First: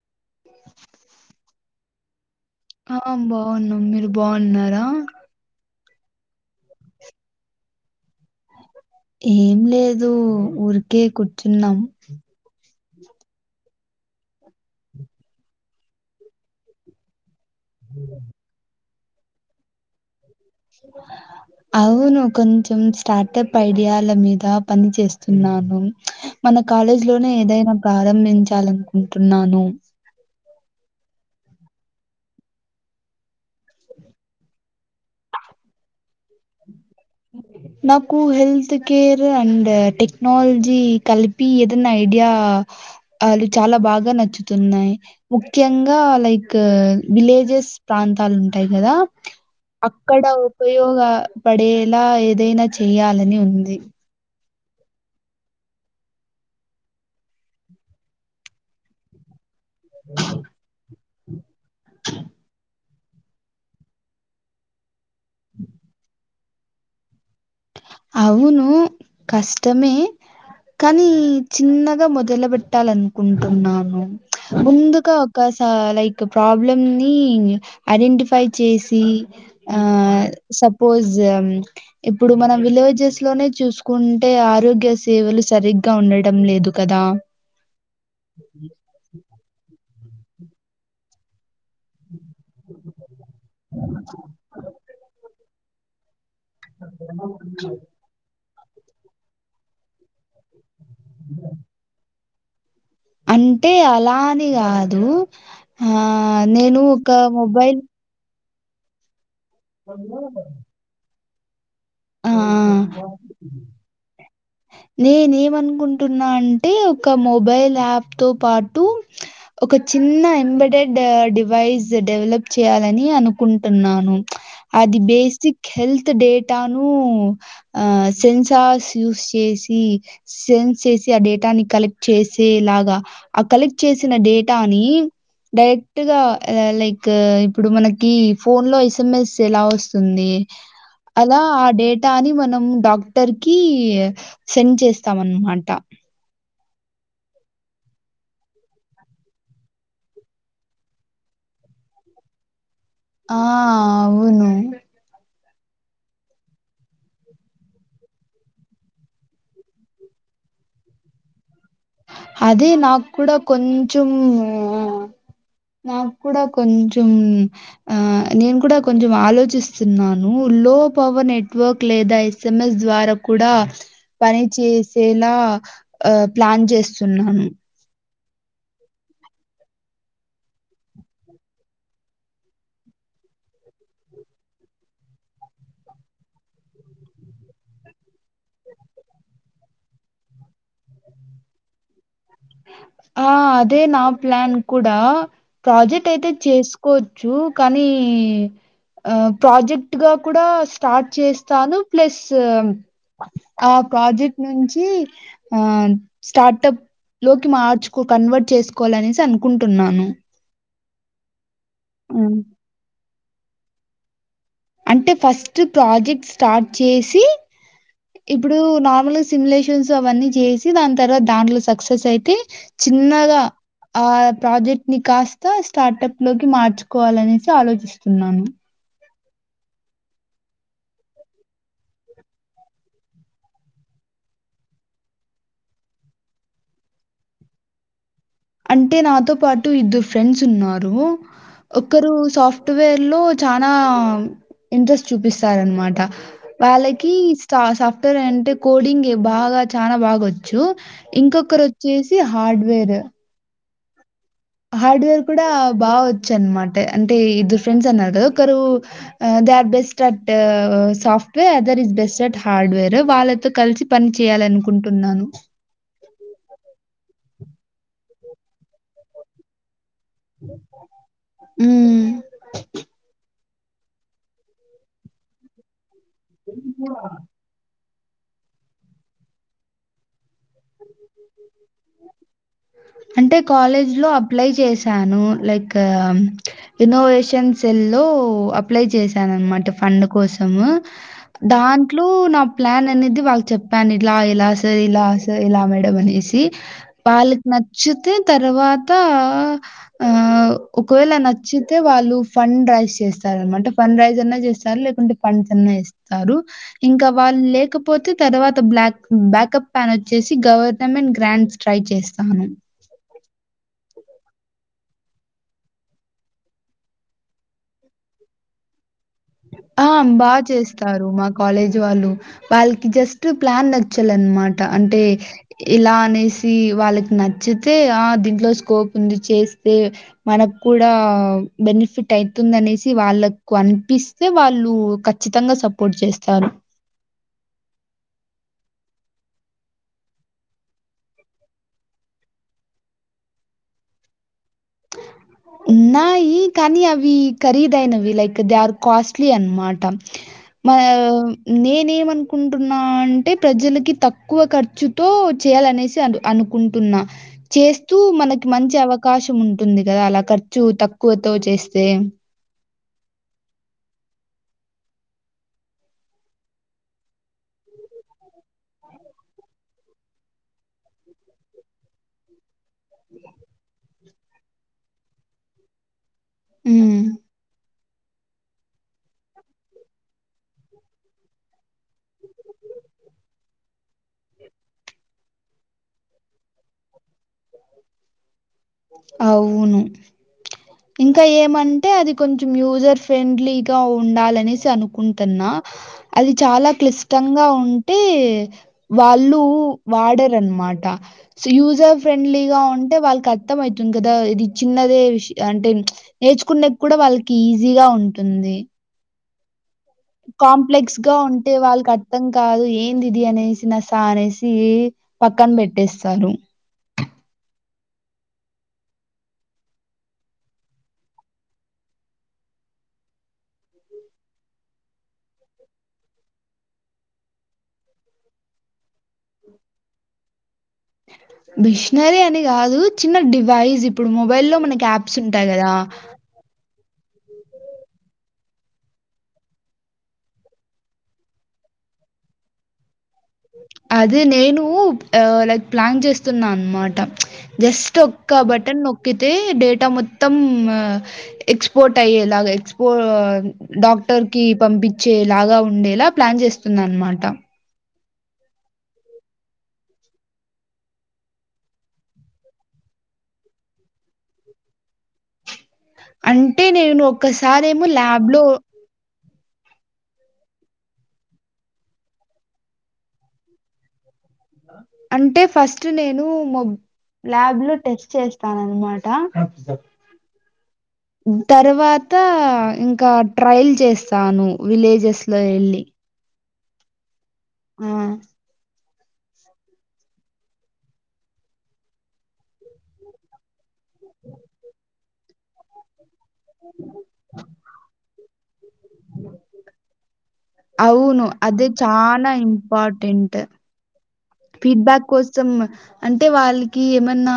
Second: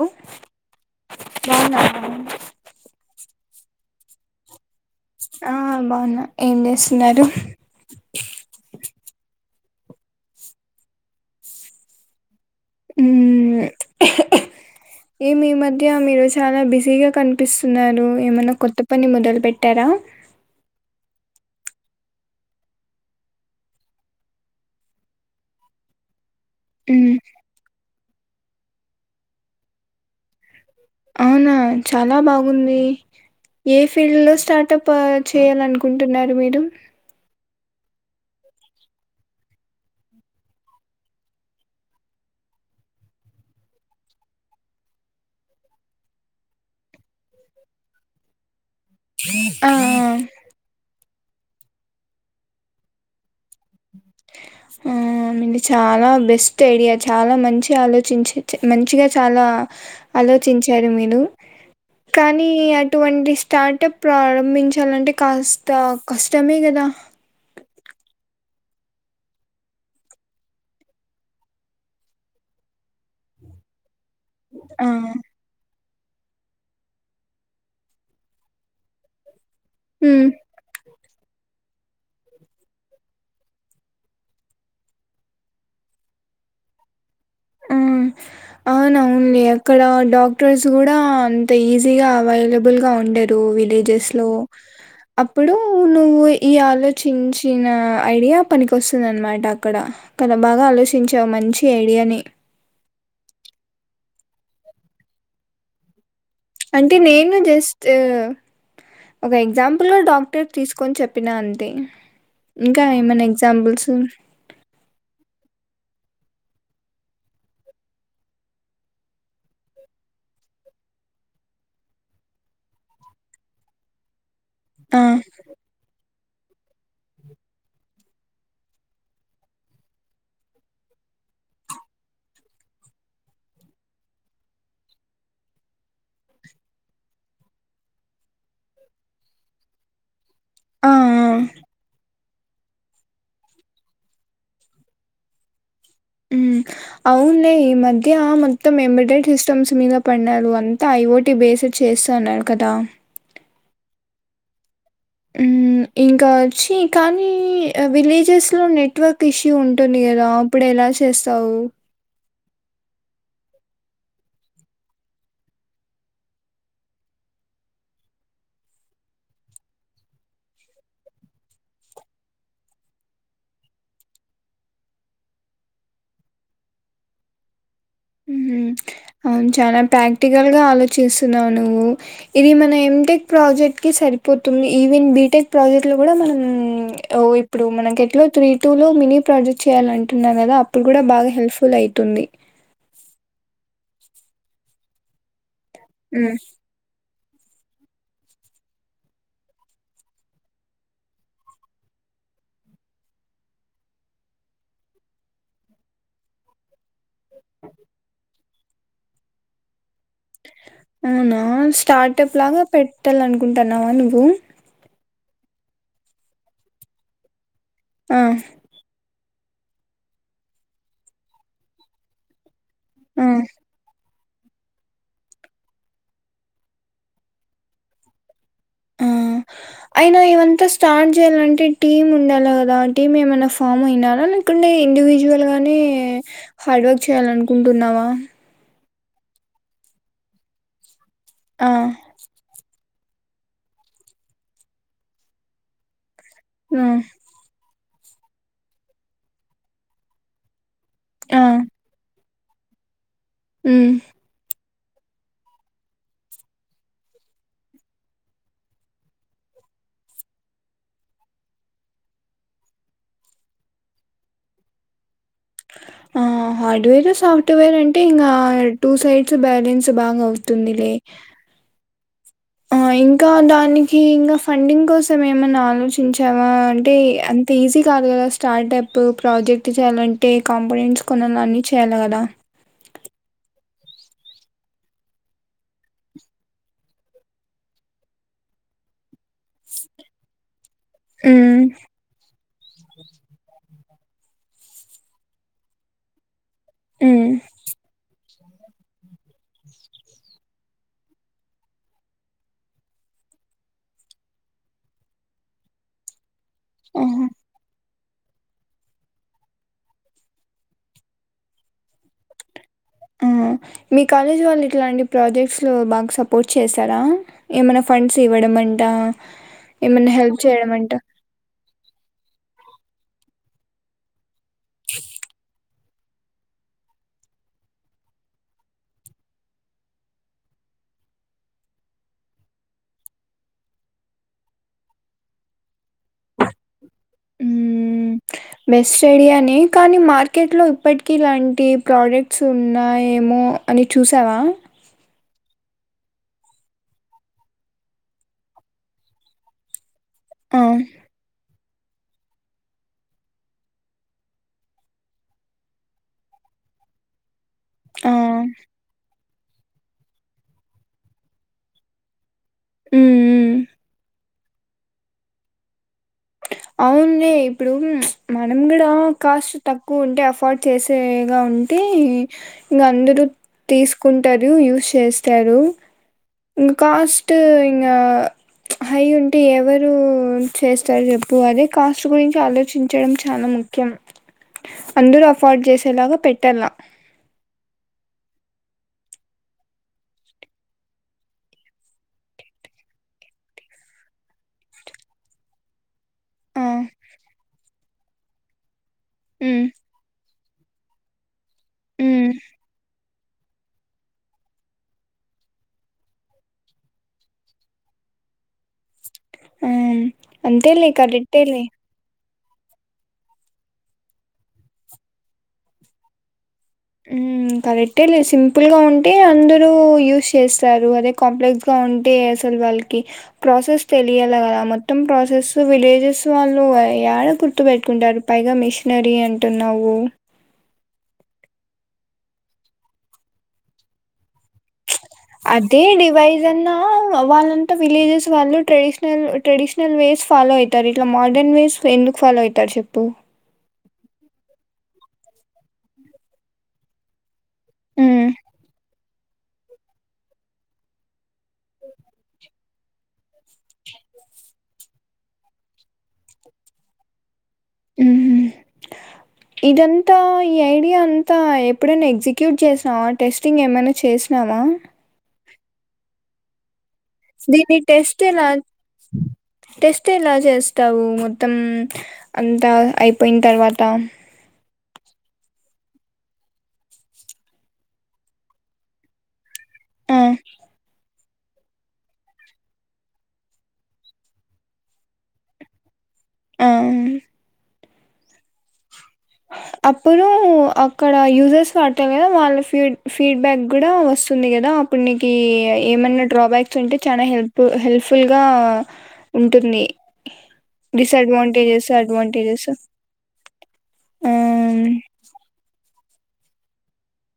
లో బాగున్నారా బాగున్నం మీరు బాగున్నారా? ఆ బాగున్నా ఏం చేస్తున్నారు? ఏం లేదు ఊరికే కూర్చున్నం మ్మ్ఁ ఏం ఈ మీ మధ్య మీరు చాలా బిజీగా కను స్తున్నారు ఏమైన్నా కొత్త పని మొదలు పెట్టారా? [inaudible] అవును కొంచెం స్టార్టప్ ఐడియాల మీద పని చేస్తున్నాను మన కాలేజ్ మ్మ్ లోనే ఏదైనా ప్రారంభించాలనుకుంటున్నాను అవునా చాలా బాగుంది ఏ ఫీల్డ్ లో స్టార్టప్ చేయాలనుకుంటున్నారు మీరు నాకు హెల్త్ కేర్ అండ్ టెక్నాల్జీ కలిపి ఏదన్నా ఐడియా ఆళు చాలా బాగా నచ్చుతున్నయి ముఖ్యంగా లైక్ విలేజెస్ ప్రాంతాలు ఉంటాయి కదా ఆ అక్కడ ఉపయోగ పడేలా ఏదైనా చేయాలని ఉంది మ్మ్ మింట్ చాలా బెస్ట్ ఐడియా చాలా మంచి ఆలోచించే మంచిగా చాలా ఆలోచించారు మీరు కానీ అ టువంటి స్టార్టప్ ప్రారంభించాలంటే కాస్త కష్టమే కదా అవును కష్టమే కానీ చిన్నగా మొదల పెట్టాలనుకుంటున్నాను ఆ ముందుక ఒక స లైక్ ఒక ప్రాబ్లమ్ నీ ఐడెంటిఫై చేసి ఆ మ్మ్ సపోస్ ఇప్పుడు మనం విలేజెస్ లోనే చూసుకుంటే ఆరోగ్య సేవలు సరిగ్గా ఉండటం లేదు కదా ఆ అవునవునులే అక్కడ డాక్టర్స్ కూడా అంత ఈజీగా అవైలబుల్ గా ఉండరు విలేజెస్ లో అప్పుడు నువ్వు ఈ ఆలోచించిన ఐడియా పనికి వస్తుంది అనమాట అక్కడ, కదా బాగా ఆలోచ చించా మంచి ఐడియాని అంటే అలా అని కాదు, ఆ ఆ నేను అంటే ఒక నేను మొబైల్ జస్ట్ ఒక ఎక్సమ్ప్లె గా డాక్టర్ తీసుకొని చెప్పినా అంతే ఆ ఇంకా ఏమైనా ఎగ్జాంపుల్స్? నేనెం అనుకుం టున్నా అంటే ఒక మొబైల్ యాప్ తో పాటు ఒక చిన్న ఎబడెడ్ డివైస్ డెవలప్ చేయాలని అనుకుంటున్నాను అది ఆ! బేసిక్ హెల్త్ డేటా ఆ సెన్సార్ యూస్ చేసి సెన్స్ చేసి ఆ డేటా ని కలెక్ట్ చేసి సేలాగా, ఆ కలెక్ట్ చేసిన డేటాని డైరెక్ట్ గా ఆ లైక్ ఇప్పుడు మనకి ఫోన్ లో ఎస్ఎంఎస్ ఎలా వస్తుంది ఆ! ఆ! అలా ఆ డేటాని మనం డాక్టర్ కి సెండ్ చేస్తాం అన్నమాట మ్మ్ అవున్లే ఈ మధ్య మొత్తం ఎంబడేడ్ సిస్టమ్స్ మీద పడ్నారు అంతా ఐ ఓటి బేసిడ్ చేస్తఉన్నాడు కదా ఆ అవును హ్మ్మ్ ఇంకా వచ్చి కానీ విలేజెస్ లో నెట్వర్క్ ఇష్యూ ఉంటుంది కదా అప్పుడు ఎలా చేస్తావు అదే నాకు కూడా కొంచమూ నాకు కూడా కొంచెం, ఆ నేను కూడా కొంచెం ఆలోచిస్తున్నాను లో పవర్ నెట్వర్క్ లేదా ఎస్ఎంఎస్ ద్వారా కూడా పని చేసేలా ఆ ప్లాన్ చేస్తున్నాం మ్మ్ అవును చాలా ప్రాక్టికల్ గా ఆలోచిస్తున్నావు నువ్వు ఇది మన ఏం ఎం టెక్ ప్రాజెక్ట్ కి సరిపోతుంది, ఈవెన్ బీ టెక్ ప్రాజెక్ట్ లో కూడా మనం ఓ ఇప్పుడు మన ఎట్లో త్రీ టూ లో మినీ ప్రాజెక్ట్ చేయాల అంటున్నార్ కదా అప్పుడు కూడా బాగా హెల్ప్ఫుల్ అయితుంది ఆ అదే నా ప్లాన్ కూడా ప్రాజెక్ట్ అయితే హ్మ్. చేసుకో చ్చు, కానీ ఆ ప్రాజెక్ట్ గా కూడా స్టార్ట్ చేస్తాను ప్లస్ ఆ ప్రాజెక్ట్ నుంచి ఆ స్టార్ట్ప్ లోకి మార్చుకో కన్వర్ట్ చేసుకోవాలనేసి అనుకుంటున్నాను అవునా స్టార్టప్ ఉమ్. లాగా పెట్టాలనుకుంటున్నావా నువ్వు అంటే ఫస్ట్ ప్రాజెక్ట్ స్టార్ట్ చేసి ఆ! ఇప్పుడు నర్మల్గ సిమలేషన్స్ అవన్నీ చేసి దాని తర్వాత దాంట్లో సక్సెస్ అయితే ఆ! చిన్నగా ఆ ప్రాజెక్ట్ ని కాస్త స్టార్టప్ లోకి మార్చుకోవాలనేసి ఆలోచిస్తున్నాను ఆ అయినా ఇవంతా స్టార్ట్ చేయాలంటే టీమ్ ఉండాల కదా టీమ్ ఏమైనా ఫామ్ అయినారా లేకుండే ఇండివిజువల్ గానే హార్డ్ వర్క్ చేయాల అనుకుంటున్నావా అంటే నాతో పాటు ఇద్దరు ఫ్రెండ్స్ ఉన్నారు ఆ! ఒకరు సాఫ్ట్ ఫ్ట్ వేర్ లో చానా ఇంట్రెస్ట్ చూపిస్తారనమాట హ్మ్. వాళ్ళకి స్ట సాఫ్ట్వేర్ అంటే కోడింగె బాగా చానా బాగొచ్చు ఆ! ఇంకొకరు వచ్చేసి హార్డ్వేర్ హ్మ్ హార్డ్వేర్ కూడా బా వచ్చు అనమాట అంటే ఇద్దరు ఫ్రెండ్స్ అన్నారు కదా ఒకరు ఆ are best at soft wear other is best at hardware వాళ్ళతో కలిసి పని చేయాలని అనుకుంటున్నాను ఆ హార్డ్వేర్ సాఫ్ట్వేర్ అంటే ఇంకా టూ సైడ్స్ బ్యాలెన్స్ [unintelligible] హ్మ్. ఆ ఇంకా దానికి ఇంకా ఫండింగ్ కోసం ఏమన్నా ఆలోచిం చావా అంటే అంత ఈజీ కాదు కదా స్టార్ట్ప్ ప్రాజెక్ట్ చేయాలంటే కంపనెంట్స్ కొన్నా అన్ని చేయాలి కదా అంటే కాలేజ్ లో అప్లై చేశాను లైక్ ఇన్నోవేషన్స్ సెల్ లో అప్లై చేశానునమాట ఫండ్ కోసం హ్మ్. దాంట్లో నా ప్లాన్ అనేది వాళ్ళ చెప్పాను ఇలా ఇలా సర్ ఇలా సర్ ఇలా మేడ అనేసి హ్మ్. వాళ్ళ చెప్పిన తర్వాత ఆ ఒకవేళ నచ్చితే వాళ్ళు ఫండ్ నుంచి ట్రై చేస్తారనమాంటే ఫన్ రైజ్ అన్నా చేస్తారు లేకుంటే ఫండ్స్ అన్నా ఇస్తారు ఇంకా ఆహా! వాళ్ళ లేకపో పోతే తర్వాత బ్లాక్ బ్యాకప్ ప్యాన్ వచ్చేసి గవర్నమెంట్ గ్రాండ్ స్ట్రై చేస్తా అవును ఆ మీ కాలేజ్ వాళ్ళు ఇట్లాంటి ప్రాజెక్ట్స్ లో బాగా సపోర్ట్ చేస్తారా ఏమైనా ఫండ్స్ ఇవ పడమంటా ఆ బాగా చేస్తారు మా కాలేజ్ వాళ్ళు వాళ్ళకి జస్ట్ ప్లాన్ నచ్చాలనమాట అంటే ఇలా అనేసి వాళ్ళకి నచ్చితే ఆ దీంట్లో స్కోప్ ఉంది చేస్తే మన కూడా బెనిఫిట్ అవుతుందినేసి వాళ్ళకు అనిపిస్త అే వాళ్ళు ఖచ్చితంగా సపోర్ట్ చేస్తారు మ్మ్ బెస్ట్ ఏరియానే కానీ మార్కెట్ లో ఇప్పటికి ఇలాంటి ప్రోడక్ట్స్ ఉన్నా ఏమో ఓ అని చూసావా ఉన్నాయి కానీ అవి ఖరీదయిైనవి లైక్ దే ఆర్ కాస్ట్లీ అనమాట ఆ మా నేనేమనుకుంటున్నా అంటే ప్రజలకి తక్కువ ఖర్చుతో చేయాలనేసి అ అను కుంటున్నా చేస్తూ ఆ మనకి మంచి అవకాశం ఉంటుంది కదా అలా ఖర్చు తక్కువతో చేస్తే హ్మ్ అవున్లే ఇప్పుడు మనం కూడా కాస్ట్ తక్కువ ఉంటే అఫోర్డ్ చేసేగా ఉంటే ఇంకా అందరూ తీసుకుంటారు యూస్ చేస్తారు ఇంన్ హ్మ్ కాస్ట్ ఇంగ హై ఉంటే ఎవరు చేస్తారు చెప్పు అదే కాస్ట్ గురించి ఆలోచించడం చాలా ముఖ్యం ఖ్యం అందరూ అఫోర్డ్ చేసేలాగా పెట్టలా అవును ఇంకా ఏమంటే అది కొంచెం యూజర్ ఫ్రెండ్లీగా ఉండాలనేసి అనుకుంటున్నా అది ఆ చాలా క్లిష్టంగా ఉంటే వాళ్ళు ఉమ్, వాడరనమాట సో యూజర్ ఉమ్, ఫ్రెండ్లీగా ఉంటే వాళ్ళకి అవుతుంది కదా ఇది చిన్నదే విష అంటే నేర్చుకునే కూడా వాళ్ళకి ఈజీగా ఉంటుంది ఉమ్. అంతేలే కాంప్లెక్స్ గా ఉంటే కరెక్టేలే వాళ్ళకి అర్థంంగా కాదు ఏందిది అనేసి నాస అనేసి పక్కన పెట్టేస్తారు హ్మ్ కరెక్టేలె సింపుల్ గా ఉంటే అందరూ యూస్్ చేస్తారు అదే కాంప్లెక్స్ గా ఉంటే అస వాళ్ళకి ప్రాసెస్ తెలియాల కల మొత్తం ప్రాసెస్ విలేజెస్ వాళ్ళు ఏడ గుర్తు పెట్టుకుంటారు పైగా మిషనరీ అంటున్నావు మిషనరీ అని కాదు చిన్న డివైస్ ఇప్పుడు మొబైల్ లో మనకు యాప్ అదే డివైజ్ అన్నా ఆ వాళ్ళంతా విలేజెస్ వాళ్ళు ట్రెడిషనల్ ట్రెడిషనల్ వేస్ ఫాలో అవుతారు ఇట్లా మోడర్న్ వేస్ సో ఎందుకు ఫాలో అయితాడు చెప్పు అదే నేను ఆ లైక్ ప్లాన్ చేస్తున్నా అన్నమాట జస్ట్ ఉమ్ ఒక్క బటన్ నో కేతే డేటా మొత్తం ఎక్స్పోర్ట్ అయ్యేలాగా ఎక్స్పో డాగ్ డాక్టర్ కి పంపించేలాగా ఉండేలా ప్లాన్ చేస్తుంది అనమాట ఉహు ఇదంతా ఈ ఐడియా అంతా ఎప్పుడైనా ఎగ్జిక్యూట్ చేసినావా టెస్టింగ్ ఏమైనా చేసినావా ఆ అంటే నేను దీన్ని ఒక్కసారేమో టెస్ట్ ల్యాబ్ లో ఎలా టెస్ట్ ఎలా చేస్తావు మొత్తం అంత అయిపోయిన్ తరువాత అంటే ఫస్ట్ నేను మొబ్ ల్యాబ్ లో టెస్ట్ చేస్తాను అన్ మాట తనకి తర్వాత ఇంకా ట్రయల్ చేస్తాను విలేజెస్ లో వెళ్ళి ఆమ్ ఆ అప్పుడు అక్కడ యూజర్స్ వాడుతారు కదా వాళ్ళ ఫీడ్ ఫీడ్బ్యాక్ కూడా వస్తుంది కదా అప్పుడు నీకు ఈ ఏమన్నట్ డ్రాబ్యాక్స్ ఉంటే చానా హెల్ప్ హెల్ప్ఫుల్ గా ఉంటుంది అవును. అదే డిసడ్వాంటేజెస్ చాలా అడ్వాంటేజెస్ ఇంపార్టెంట్. ఆ ఫీడ్బ్యాక్ కోసం అంటే వాళ్ళకి ఏమన్నా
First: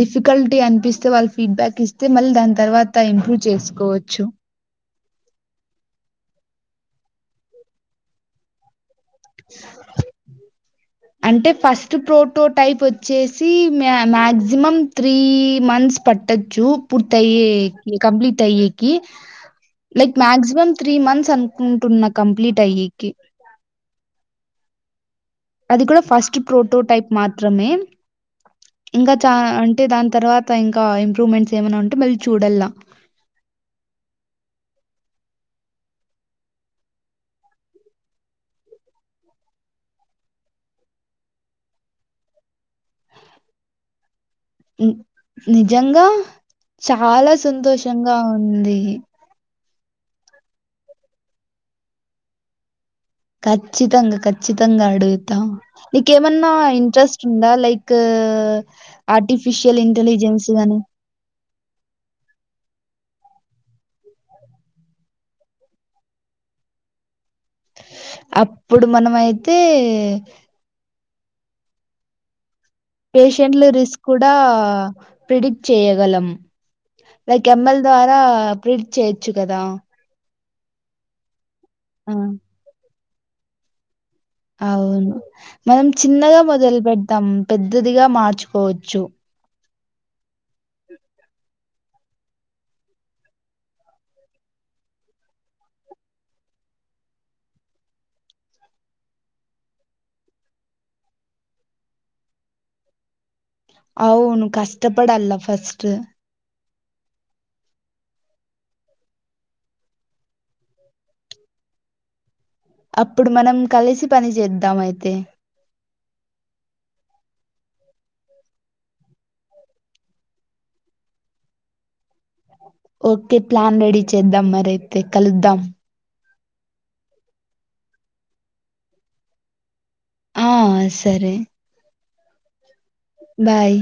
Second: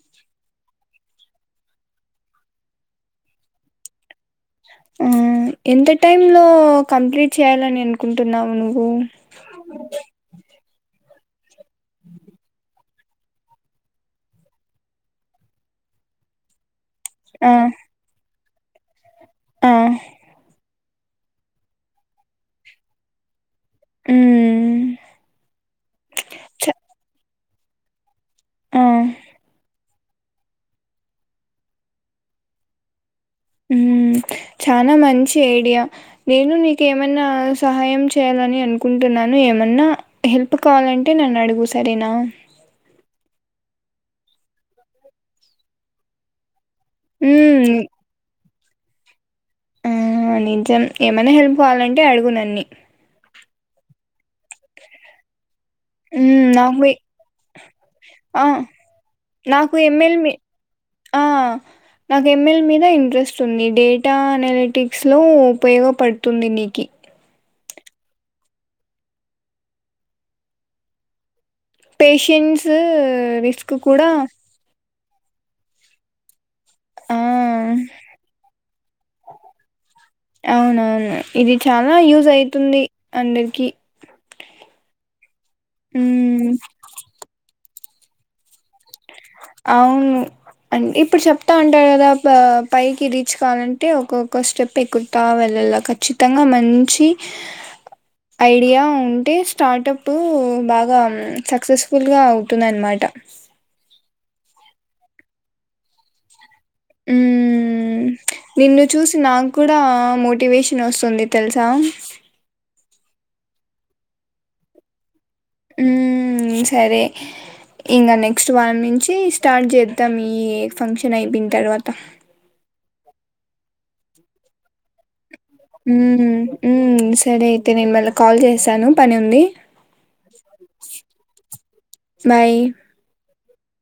డిఫికల్టీ అనిపిసు తో వాళ్ళు ఫీడ్బ్యాక్ ఇస్తే మళ్ళీ దాని తర్వాత ఇంప్రూవ్ చేసుకోవచ్చు ఆ ఎంత టైమ్ లో కంప్లీట్ చేయాలని అనుకుంటున్నావు నువ్వు అంటే ఫస్ట్ ప్రోటో టైప్ వ చేసి మ్యా మ్యాక్సిమం త్రీ మంత్స్ పట్టచ్చు పూర్తి అయ్యే ఆ, కంప్లీట్ అయ్యేకి ఆ, లైక్ మాక్సిమమ్ త్రీ మంత్స్ అనుకుంటున్నా కంప్లీట్ అయ్యేకి ఉ అది కూడా ఫస్ట్ ప్రోటో టైప్ మాత్రమే ఆ, ఇంకా చానా అన్ అంటే దాని తర్వాత ఇంకా ఇంప్రూవ్మెంట్స్ ఏమన్నా ఉంటే మళ్ళీ చూడల్ల ఉ చానా మంచి ఐడియా నేను నీకు ఏమన్నా సహాయం చేయాలని అనుకుంటున్నాను ను ఏమన్నా హెల్ప్ కావాలంటే నన్ను అడుగు సరేనా నిజంగా చాలా హ్మ్. సంతోషంగా ఉం ఉంది ఇహి ఆ నిజం ఏమన్నా హెల్ప్ కావాలంటే అడుగునన్ని కచ్చితంగా కన్ చ్చితంగా అడుగుత హ్మ్. నీకేమన్నా నాకు ఎ ఇంట్రెస్ట్ ఉందా లైక్ ఆ! ఆటి నాకు ఆఫిషియల్ ఎంఎల్ మీ ఇంటెలిజెన్స్ గాని ఆ నాకు ఏం దా ఇంట్రెస్ట్ ఉంది డేటా అనాలిటిక్స్ లో ఉపయోగపడుతుంది నీకి అప్పుడు మనము అయితే పేషెంట్స్ పేషెంట్లు రిస్క్ కూడా ప్రిడిక్ట్ చేయగలం ఆ! లైక్ ఎమ్మెల్ ద్వారా ప్రిడిక్ట్ చేయొచ్చు కదా అవునవును ఇది చాలా ఆ! యూజ్ అయితుంది అందరికి అవును మనం చిన్నగా హ్మ్. మొదలు పెడతాం పెద్దదిగా మార్చుకోవచ్చు అవును అ ఇప్పుడు చెప్తా అం టీకదా పైకి రీచ్ కావాలంటే ఒక్కొక్క స్టెప్ ఎక్కుతా వెళ్ళాలా ఖచ్చితంగా మంచి నుంచి ఐడియా ఉంటే స్టార్టప్ బాగా సక్సెస్ఫుల్ గా అవుతుంద అనమాట [unintelligible] అవును కష్టపడాల ఫస్ట్ హ్మ్ మ్ నిన్ను చూసి నాకు కూడా మోటివేషన్ వస్తుంది తెలుసా అప్పుడు మనం కలిసి పని చేద్దాం అయితే హ్మ్ సరే ఇంకా నెక్స్ట్ వారం నుంచి స్టార్ట్ చేద్దాం ఈ ఫంక్షన్ అయిపోయిన తర్వాత ఓకే ప్లాన్ రెడీ చేద్దాం మరి అయితే హ్మ్ మ్ సరే అయితే నేను మళ్ళ కాల్ చేసాను పని ఉంది ఆ సరే బయ్ బాయ్